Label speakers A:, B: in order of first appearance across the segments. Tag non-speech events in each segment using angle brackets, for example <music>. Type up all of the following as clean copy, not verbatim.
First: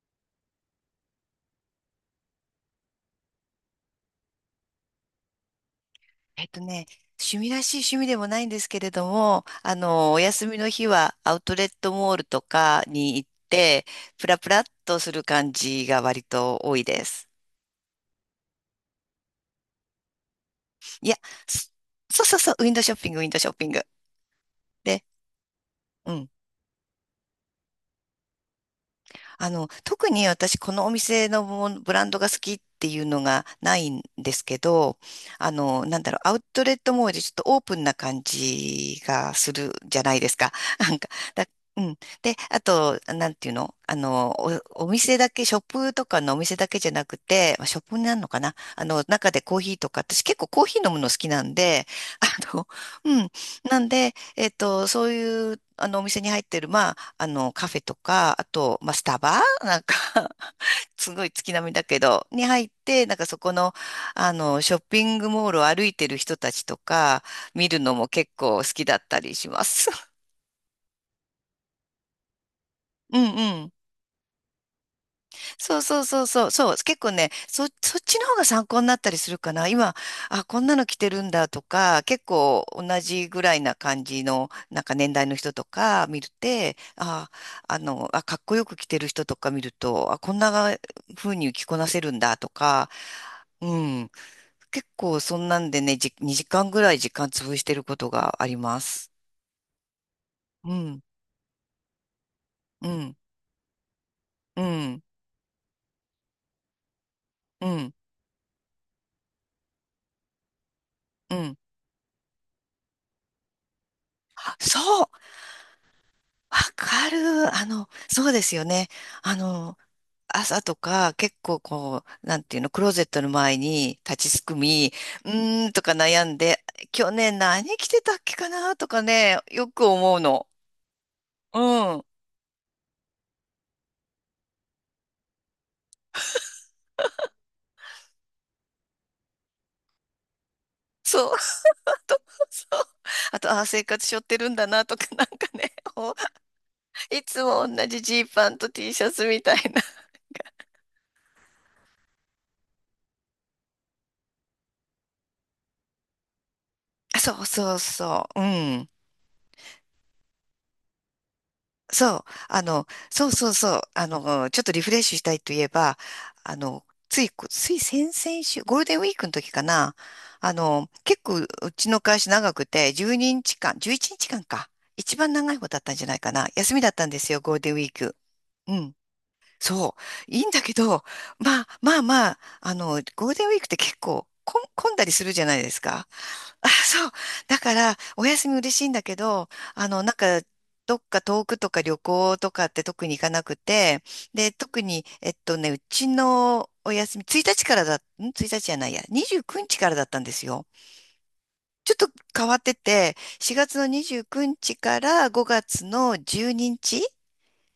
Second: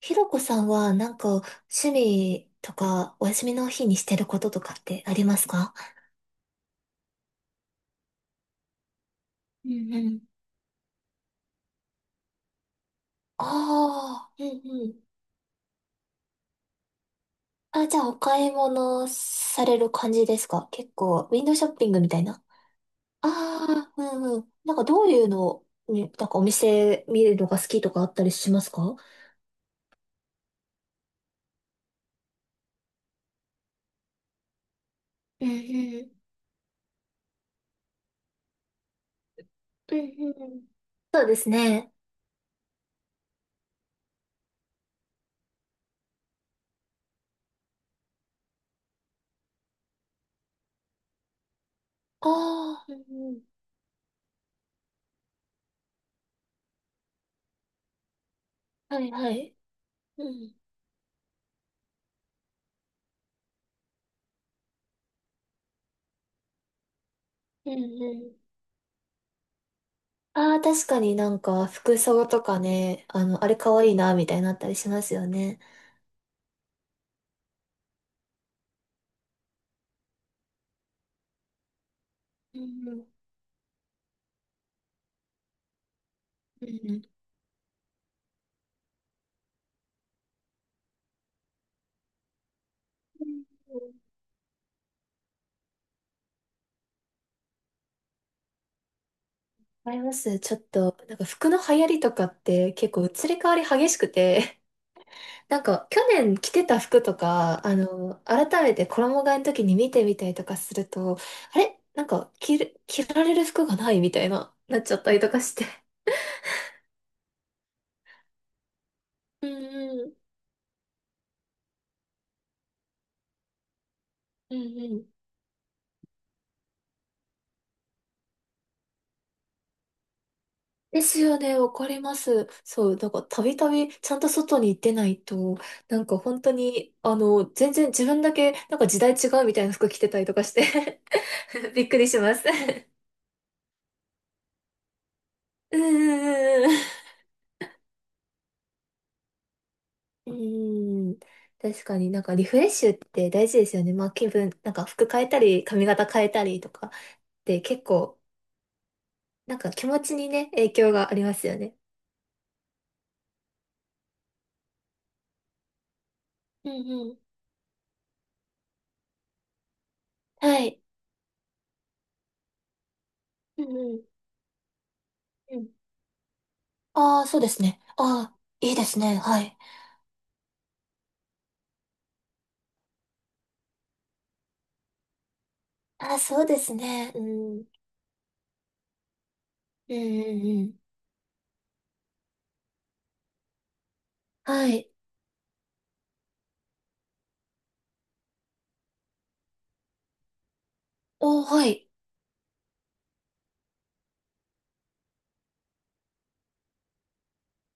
A: ひろこさんはなんか趣味とかお休みの日にしてることとかってありますか？
B: えっとね、趣味らしい趣味でもないんですけれども、
A: うんう
B: お
A: ん。
B: 休みの日はアウトレットモールとかに行っ
A: あ
B: て、プ
A: あ、
B: ラ
A: う
B: プ
A: ん
B: ラっ
A: う
B: と
A: ん。
B: する感じが割と多いです。
A: あ、じゃあお買い物される感じですか？結
B: いや、
A: 構、ウィンドウシ
B: そ
A: ョッピングみた
B: そ
A: い
B: うそう
A: な。
B: そう、ウィンドウショッピング、ウィンドウショッピング。
A: ああ、うんうん。なんか
B: で、
A: どういうのに、
B: う
A: な
B: ん。
A: んかお店見るのが好きとかあったりしますか？
B: 特に私、このお店のものブランドが好きっていうのがないんですけど、
A: うん
B: なん
A: う
B: だ
A: ん。
B: ろう、アウトレットモールでちょっとオープンな感じがする
A: う
B: じ
A: ん
B: ゃないです
A: う
B: か。
A: ん。
B: <laughs> なんか、
A: そうで
B: だ、
A: す
B: う
A: ね。
B: ん。で、あと、なんていうのお店だけ、ショップとかのお店だけじゃなくて、まあショップになるのかな中でコーヒーとか、私結構コーヒー飲むの好きなんで、
A: あ
B: <laughs> あの、
A: あ、うん
B: うん。
A: うん。
B: なんで、そういう、お店に入ってる、まあ、カフェとか、あと、まあ、
A: は
B: ス
A: い
B: タ
A: は
B: バ
A: い。
B: <laughs> なんか
A: うん、
B: <laughs> すごい月並みだけど、に入って、なんかそこの、ショッピングモールを歩いてる人たちとか、見
A: う
B: るの
A: ん
B: も
A: う
B: 結
A: ん。
B: 構好きだったりします。<laughs>
A: ああ、確かになんか服装とかね、
B: うん
A: あれ
B: うん。
A: 可愛いな、みたいになったりしますよね。
B: そうそうそうそう、そう、結構ね、そっちの方が参考になったりするかな。今、あ、こんなの着てるんだとか、結
A: う
B: 構同
A: ん
B: じぐらいな感じの、なんか年代の人とか見る
A: う
B: て、
A: んうん。
B: あ、あ、かっこよく着てる人とか見ると、あ、こんな風に着こなせるんだとか、うん、結構そんなんでね、2時間ぐらい時間潰してることがあります。
A: あります。ちょっ
B: う
A: と、
B: ん、
A: なんか服の流行りとかって
B: う
A: 結構
B: ん、
A: 移り変わり激しくて、
B: うん、
A: <laughs> なんか去年着てた服と
B: う
A: か、
B: ん、
A: 改めて衣替えの時に見てみたりとかすると、
B: うん。
A: あれなんか着られる服がないみたいな、
B: あそ
A: なっちゃっ
B: う
A: たりとかして。
B: わかる。そうですよね。あ
A: う
B: の、
A: んうん。
B: 朝とか結構こう、なんていうの、クローゼットの前に立ちす
A: う
B: く
A: んう
B: み、
A: ん。
B: うーんとか悩んで、去年何着てたっけかなとかね、よく思うの。
A: ですよ
B: う
A: ね、わかり
B: ん。
A: ます。そう、なんかたびたびちゃんと外に出ないと、なんか本当に、全然自分だけ、なんか時代違うみたいな服着てたりとかして、
B: そう、
A: <laughs> び
B: <laughs>
A: っ
B: あ
A: くりし
B: と、
A: ます。
B: そう。
A: <laughs>
B: あと、ああ、生活しょってるんだなとか、<laughs> なんかね、
A: うんうん
B: いつも同じジーパンと T シャツみたいな。
A: うんうん。<laughs> うーん、確かになんかリフレッシュって大事ですよね。まあ気分、なんか服変えたり、髪型変えたりとか
B: あそう
A: で
B: そう
A: 結構、
B: そう。うん。
A: なんか気持ちにね、影響がありますよね。
B: そう、そうそうそう、ちょっとリフレッシュしたいといえば、
A: うんうん。
B: つい先々週、ゴールデンウィークの時かな、
A: はい。
B: 結構うちの会社長くて、12日
A: うん
B: 間、11
A: うん。
B: 日間かんか、一番長い
A: うん。
B: 方だったんじゃないかな、休みだったんで
A: ああ、
B: す
A: そ
B: よ、
A: うで
B: ゴール
A: す
B: デンウ
A: ね。
B: ィーク。
A: ああ、い
B: う
A: いで
B: ん、
A: すね。はい。
B: そう、いいんだけど、まあまあまあ、ゴールデンウィークって結構混んだりするじゃないですか。
A: あ、そうで
B: あ、
A: す
B: そう。
A: ね。う
B: だ
A: ん。うん
B: から、お休み嬉しいんだけど、
A: うん
B: なんか、
A: うん。
B: どっか遠くとか旅行とかって特に行かなくて、で、
A: は
B: 特
A: い。
B: に、うちのお休み、1日からだ、ん ?1 日じゃないや、29日からだったんですよ。
A: おー、はい。
B: ちょっと変わってて、4月の29日から5月の12日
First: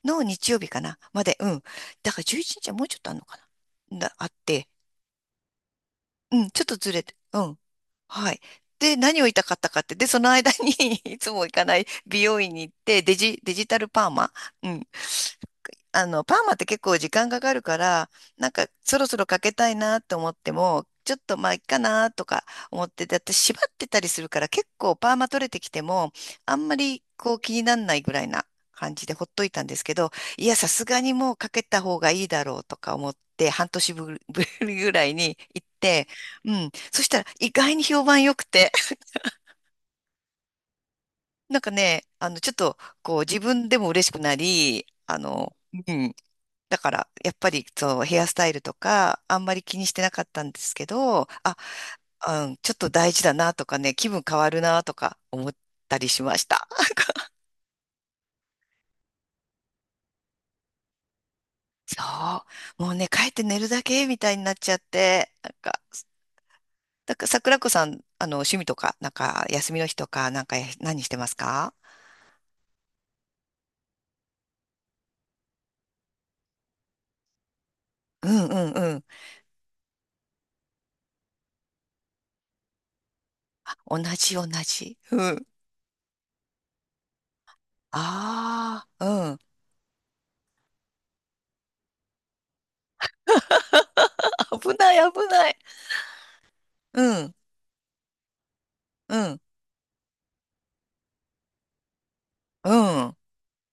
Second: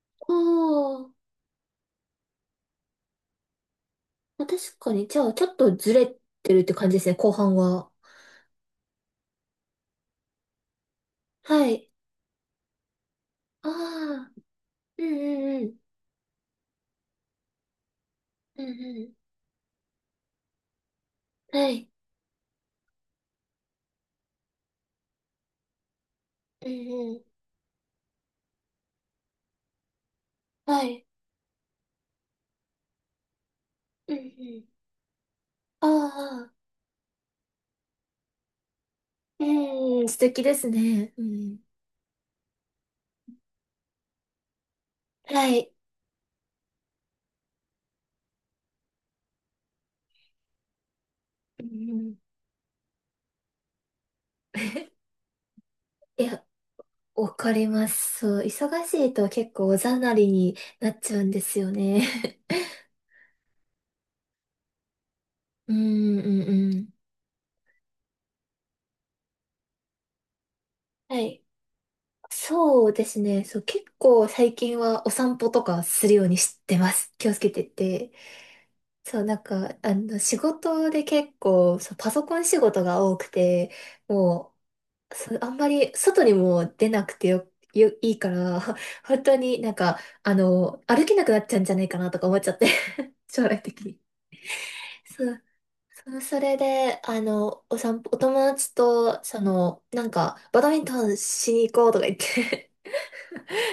B: の
A: お
B: 日曜日かな、
A: ー。
B: まで、うん。だから11日はもうちょっとあるのかな。あっ
A: まあ
B: て、
A: 確かに、じゃあ、ちょっとずれ
B: うん、
A: てる
B: ちょっ
A: って
B: と
A: 感
B: ず
A: じで
B: れ
A: すね、
B: て、
A: 後
B: う
A: 半
B: ん。
A: は。
B: はい。で、何を言いたかったかって、で、その間に <laughs> いつも行か
A: は
B: ない
A: い。
B: 美容院に行って、デジ
A: あ
B: タルパーマ、
A: あ。
B: うん、
A: うんうんうん。
B: パーマって結構時間かかるから、なん
A: う
B: かそろ
A: ん
B: そろかけたいなと思っても、ちょっとまあい
A: う
B: っ
A: ん。は
B: か
A: い。
B: なとか思ってて、だって縛ってたりするから結構パーマ取れてきても、あん
A: う
B: まり
A: んう
B: こう
A: ん。
B: 気になんないぐらいな感じでほっといたんですけど、いや、さ
A: は
B: すが
A: い。
B: にもうかけた方がいいだろうとか思って、半年
A: うん
B: ぶ
A: うん。
B: りぐらいに行っ
A: あ
B: て、
A: あ。
B: うん。そしたら意外に評判良くて、
A: うんうん。素敵ですね。う
B: な
A: ん。
B: んかね、ちょっとこう自分でも嬉しくなり、
A: はい。
B: うんだから、やっぱり、そう、ヘアスタイルとか、あんまり気にしてなかったんですけど、あ、
A: うんうん。
B: うん、ちょっと大事だなとかね、気分変わるなと
A: <laughs>
B: か思ったり
A: い
B: しま
A: や、
B: した。
A: わかります。そう、忙しいと結構おざなりになっちゃうんですよね。
B: そう。もうね、帰って寝るだけみたいになっちゃって、なん
A: <laughs> う
B: か、
A: んうんうん。
B: だから桜子さん、趣味とか、なんか、休みの日とか、なんか、何して
A: は
B: ます
A: い。
B: か？
A: そうですね。そう、結構最近はお散歩とかするようにしてます。気をつけてて。
B: うんうんうん。
A: そう、なんか、仕事で結構、そう、パソコン仕事が多くて、
B: 同じ同
A: も
B: じ。
A: う、
B: う
A: そう、
B: ん。
A: あんまり外にも出なくていいから、
B: ああ、
A: <laughs> 本
B: う
A: 当
B: ん。
A: になんか、歩けなくなっちゃうんじゃないかなとか思っちゃって、<laughs> 将来的に。
B: 危ない危
A: そう。
B: ない。
A: それで、
B: うん、
A: お散歩、お友達
B: う
A: と、
B: ん、
A: その、なんか、バドミントンしに行こうとか言っ
B: う
A: て
B: ん、うん、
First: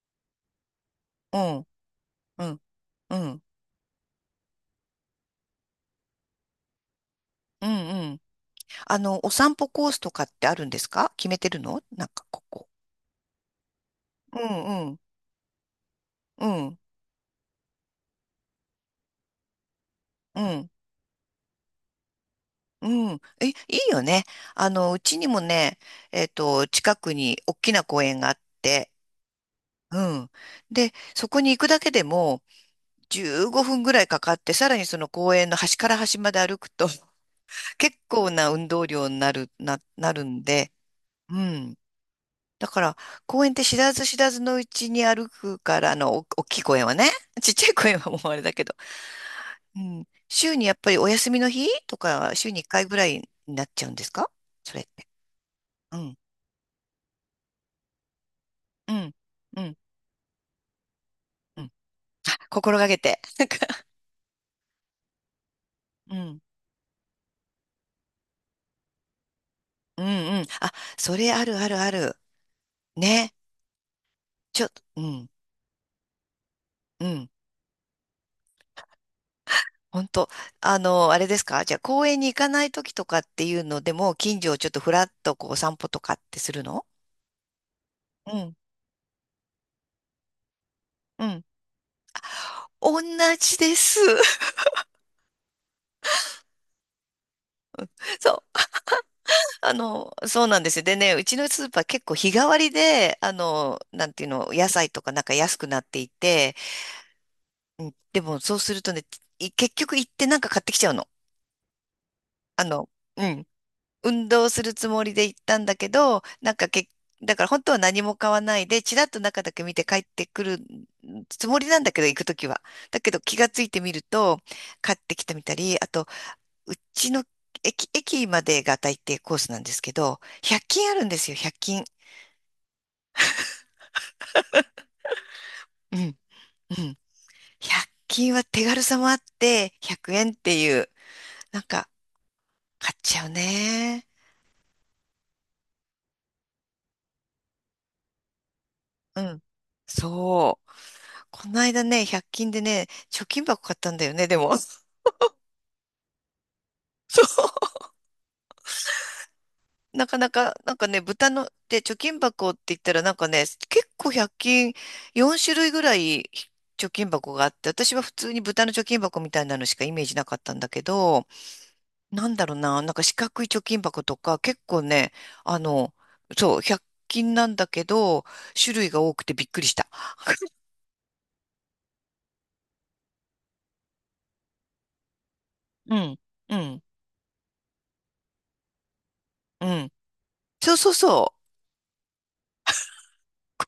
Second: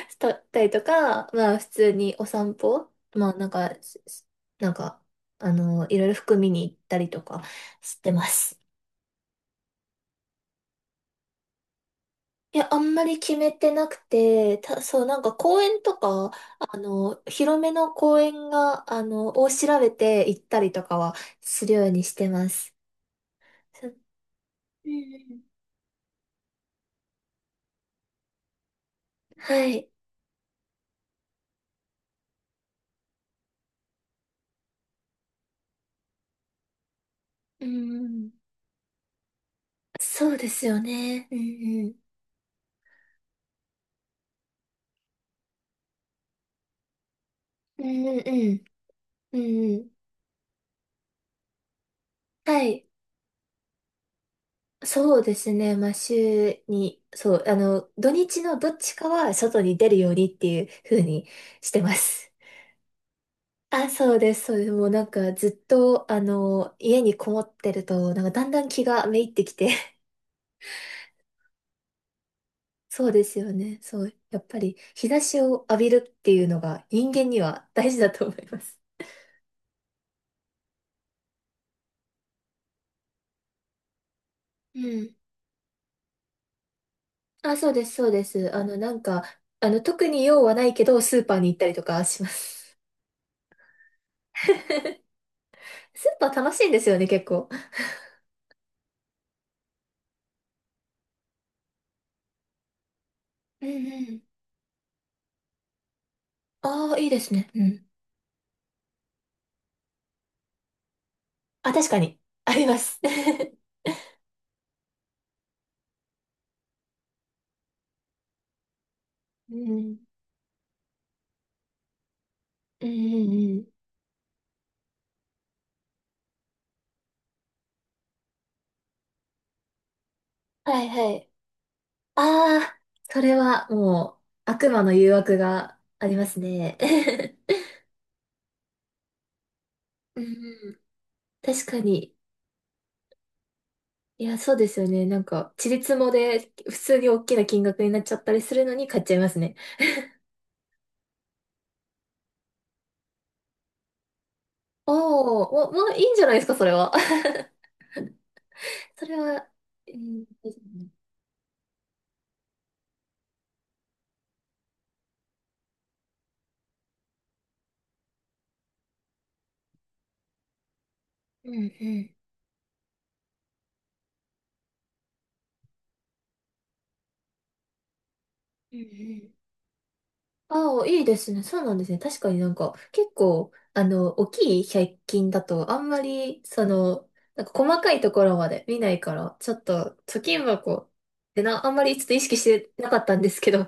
A: したったりとか、
B: う
A: まあ
B: ん、
A: 普通にお
B: う
A: 散
B: ん、
A: 歩、まあ
B: う
A: なんか、なんか、いろいろ服見に行ったりとか
B: ん、
A: して
B: うん。
A: ます。
B: お散歩コースとかってあるんですか？決めてるのなんか、こ
A: い
B: こ。
A: や、あんまり決めてなく
B: う
A: て、
B: んうん、
A: そう、なんか公園とか、
B: うん、
A: 広めの公園が、を調べて行
B: う
A: った
B: ん、
A: りとかはするようにしてます。
B: うん。え、い
A: そ
B: い
A: う。ん。
B: よね。
A: う
B: うちにも
A: ん。
B: ね、近くに大きな公園があって、
A: はい。
B: うん。で、そこに行くだけでも、15分ぐらいかかって、さらにその公園の端から端まで歩くと、<laughs>
A: うん
B: 結
A: う
B: 構
A: ん。
B: な運動量になる、なる
A: そう
B: ん
A: です
B: で、
A: よね。う
B: う
A: ん
B: ん。
A: うん。
B: だから、公園って知らず知らずのうちに歩くから、大きい公園はね。<laughs> ちっちゃい
A: う
B: 公園
A: ん
B: はも
A: うん
B: うあれだ
A: う
B: け
A: ん。
B: ど。
A: うんう
B: う
A: ん。
B: ん。週にやっぱりお休みの日とか、週に
A: は
B: 1回
A: い。
B: ぐらいになっちゃうんですか？それって。
A: そうですね。まあ、
B: うん。
A: 週に、そう、土日のどっ
B: う
A: ちか
B: ん。
A: は
B: う
A: 外に
B: ん。
A: 出るようにっていう風に
B: うん。
A: してます。
B: 心がけて。<laughs> なんか
A: あ、そうです。そうです。もうなんかずっと、
B: うん。
A: 家にこもってると、なんかだんだん気がめいってきて。
B: うん。
A: <laughs>
B: うん。あ、それあるあるある。
A: そうで
B: ね。
A: すよね。そう。やっぱ
B: ちょっ
A: り
B: と、う
A: 日差
B: ん。
A: しを浴びるっていうのが
B: う
A: 人
B: ん。
A: 間には大事だと思います。
B: 本当あれですか？じゃあ公園に行かない時とかっていうのでも、近所をちょっと
A: う
B: ふらっ
A: ん。
B: とこう散歩とかってするの？
A: あ、そうです、そうで
B: う
A: す。
B: ん。
A: なんか、特に用はないけど、ス
B: う
A: ーパー
B: ん。
A: に行ったりとかします。<laughs>
B: 同じです。
A: スーパー楽しいんですよね、結構。
B: <laughs> そう。そうなんですよ。でね、うちのスーパー結構日替わりで、
A: うんう
B: なん
A: ん。
B: ていうの、野菜とかなんか安くなっていて、
A: ああ、いいですね。う
B: う
A: ん。
B: ん、でもそうするとね、結局行ってなんか買ってきちゃうの。
A: あ、確かに。あ
B: あ
A: りま
B: の、
A: す。
B: うん。
A: <laughs>
B: 運動するつもりで行ったんだけど、なんかだから本当は何も買わないで、ちらっと中だ
A: う
B: け見て帰
A: ん。
B: ってくるつもりなんだけど、行くときは。
A: うん
B: だけ
A: う
B: ど気が
A: んう
B: つ
A: ん。
B: いてみると、買ってきてみたり、あと、うちの駅までが大抵コースなんですけど、100
A: はい
B: 均あるん
A: は
B: です
A: い。
B: よ、100均。
A: ああ、それはもう悪魔の誘惑が
B: う
A: あり
B: ん、
A: ますね。
B: うん。
A: <laughs>
B: 100均は手軽さもあって、100
A: う
B: 円ってい
A: ん、
B: う、なん
A: 確か
B: か、
A: に。
B: 買っちゃうね。
A: いや、そうですよね。なんか、ちりつもで普通に大きな金額になっちゃったりするのに買っちゃい
B: う
A: ます
B: ん。
A: ね。
B: そう。この間ね、100均でね、貯金箱買ったんだよね、でも。<laughs>
A: おお、もう、もういいんじゃないですか、それは。<laughs>
B: そ
A: それは、う
B: う。なか
A: ん、いい
B: な
A: で
B: か、
A: す
B: なんか
A: ね。
B: ね、豚の、で、貯金箱って言ったらなんかね、結構100均4種類ぐらい貯金箱があって、私は普通に豚の貯金箱みたいなのしかイメージなかったんだけど、
A: うん、うん、
B: なんだろうな、なんか四角い貯金箱とか、結構ね、あの、そう、100均なんだけど、種
A: うん、う
B: 類が多く
A: ん。
B: てびっくりした。<laughs>
A: ああ、いいですね。そうなんですね。確かになんか、結構、大きい百均だと、あん
B: う
A: ま
B: ん、
A: り、
B: う
A: そ
B: ん、
A: の、なんか細かいところまで見ないから、ちょっ
B: うん。
A: と、貯金
B: そ
A: 箱
B: うそ
A: っ
B: うそう。
A: てな、あんまりちょっと意識してなかったんですけど、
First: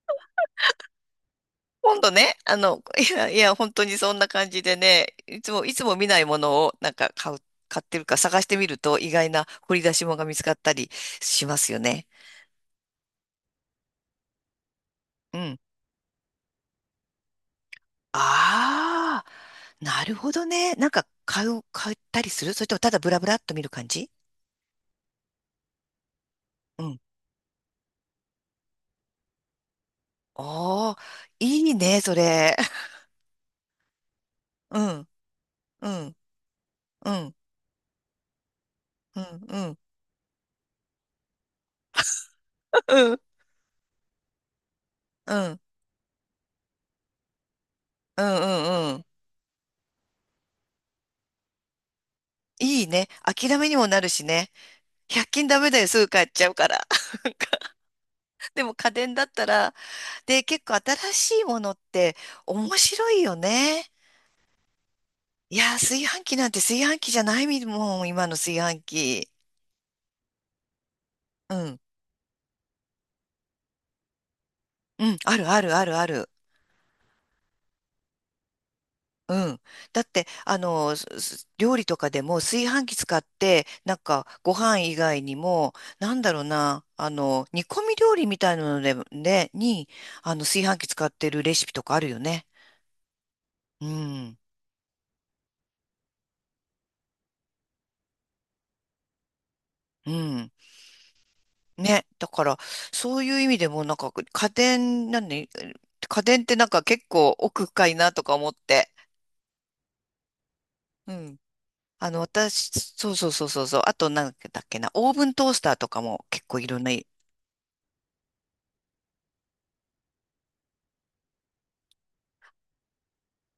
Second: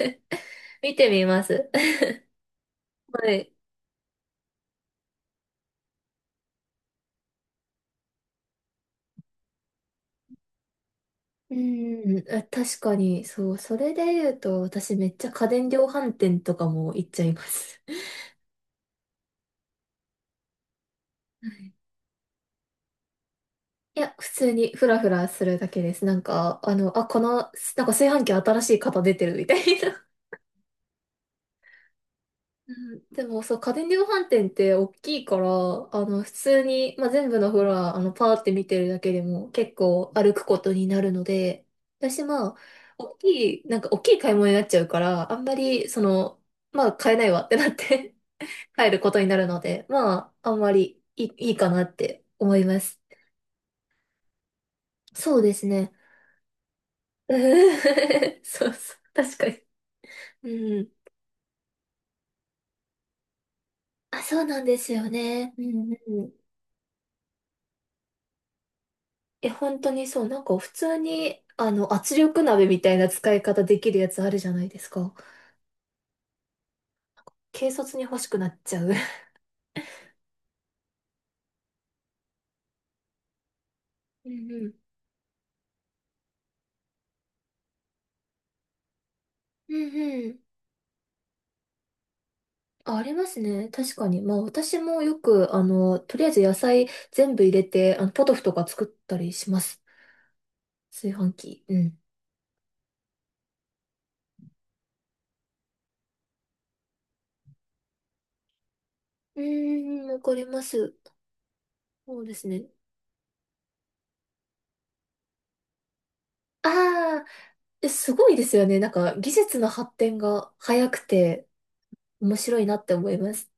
A: <laughs> 見てみます。
B: 今
A: <laughs>
B: 度ね、いや、
A: は
B: い
A: い。
B: や、本当にそんな感じでね、いつも、いつも見ないものをなんか買う、買ってるか探してみると意外な掘り出し物が見つかったりし
A: う
B: ますよね。
A: ーん、あ確かに、そう、それで言うと、私めっちゃ
B: う
A: 家
B: ん。
A: 電量販店とかも行っちゃいます。
B: ああ、なるほどね。なんか
A: <laughs>
B: 買
A: は
B: う、
A: い。
B: 買ったりするそれともただブラブラっと見る感
A: い
B: じ？
A: や、普通にフラフラするだけです。なんか、
B: うん
A: あ、この、なんか炊飯器新しい型出てるみたいな。
B: ああ、いいね、それ。<laughs>
A: うん。でもさ、家電量販店って
B: う
A: 大
B: ん、
A: きいから、
B: うん、
A: 普通に、まあ、
B: う
A: 全
B: ん、
A: 部のフロア、パーって見てるだけ
B: う
A: で
B: ん、
A: も
B: うん、う
A: 結
B: ん、
A: 構歩くことになるので、私、まあ、大
B: う
A: きい、なんか大きい買い物になっちゃうから、あんま
B: ん、
A: り、その、まあ、買えないわってなって、
B: う
A: <laughs> 帰
B: ん、う
A: る
B: ん。
A: ことになるので、まあ、あんまりいいかなって思いま
B: いい
A: す。
B: ね。諦めにもなるしね。100
A: そう
B: 均
A: で
B: ダ
A: す
B: メだよ、
A: ね。
B: すぐ買っちゃうから。<laughs>
A: <laughs>
B: で
A: そ
B: も
A: う
B: 家
A: そう、
B: 電だっ
A: 確
B: た
A: かに。
B: ら、で、結構
A: うん。
B: 新しいものって面白いよね。
A: あ、そうなんですよね。
B: い
A: う
B: やー、
A: ん
B: 炊
A: う
B: 飯器な
A: ん。
B: んて炊飯器じゃないもん、今の炊飯器。
A: え、本当にそう、なんか普通に、
B: うん、
A: 圧力鍋みたいな使い方できるやつあるじゃないです
B: う
A: か。
B: ん、あるあるあるある。
A: 軽率に欲しくなっちゃう。
B: うん。だって、料理とかでも炊飯器使って、なんか
A: うん
B: ご
A: うん。
B: 飯以外にも、なんだろうな、煮込み料理みたいなので、ね、
A: うんうん。
B: 炊飯器使ってるレシピとかあるよね。
A: あ、ありますね。
B: う
A: 確かに。ま
B: ん。
A: あ私もよく、とりあえず野菜全部入れて、ポトフとか作ったりします。
B: うん。
A: 炊飯器。うん。
B: ね。だから、そういう意味でも、なんか、家電、なんで、家電ってなんか結構奥深いなとか思って。
A: うーん、わかります。
B: うん。
A: そうですね。
B: 私、そうそうそうそうそう。あと、なんだっけな、オーブントースターとかも結構いろんな
A: ああ、え、すごいですよね。なんか技術の発展が早くて面白いなって思います。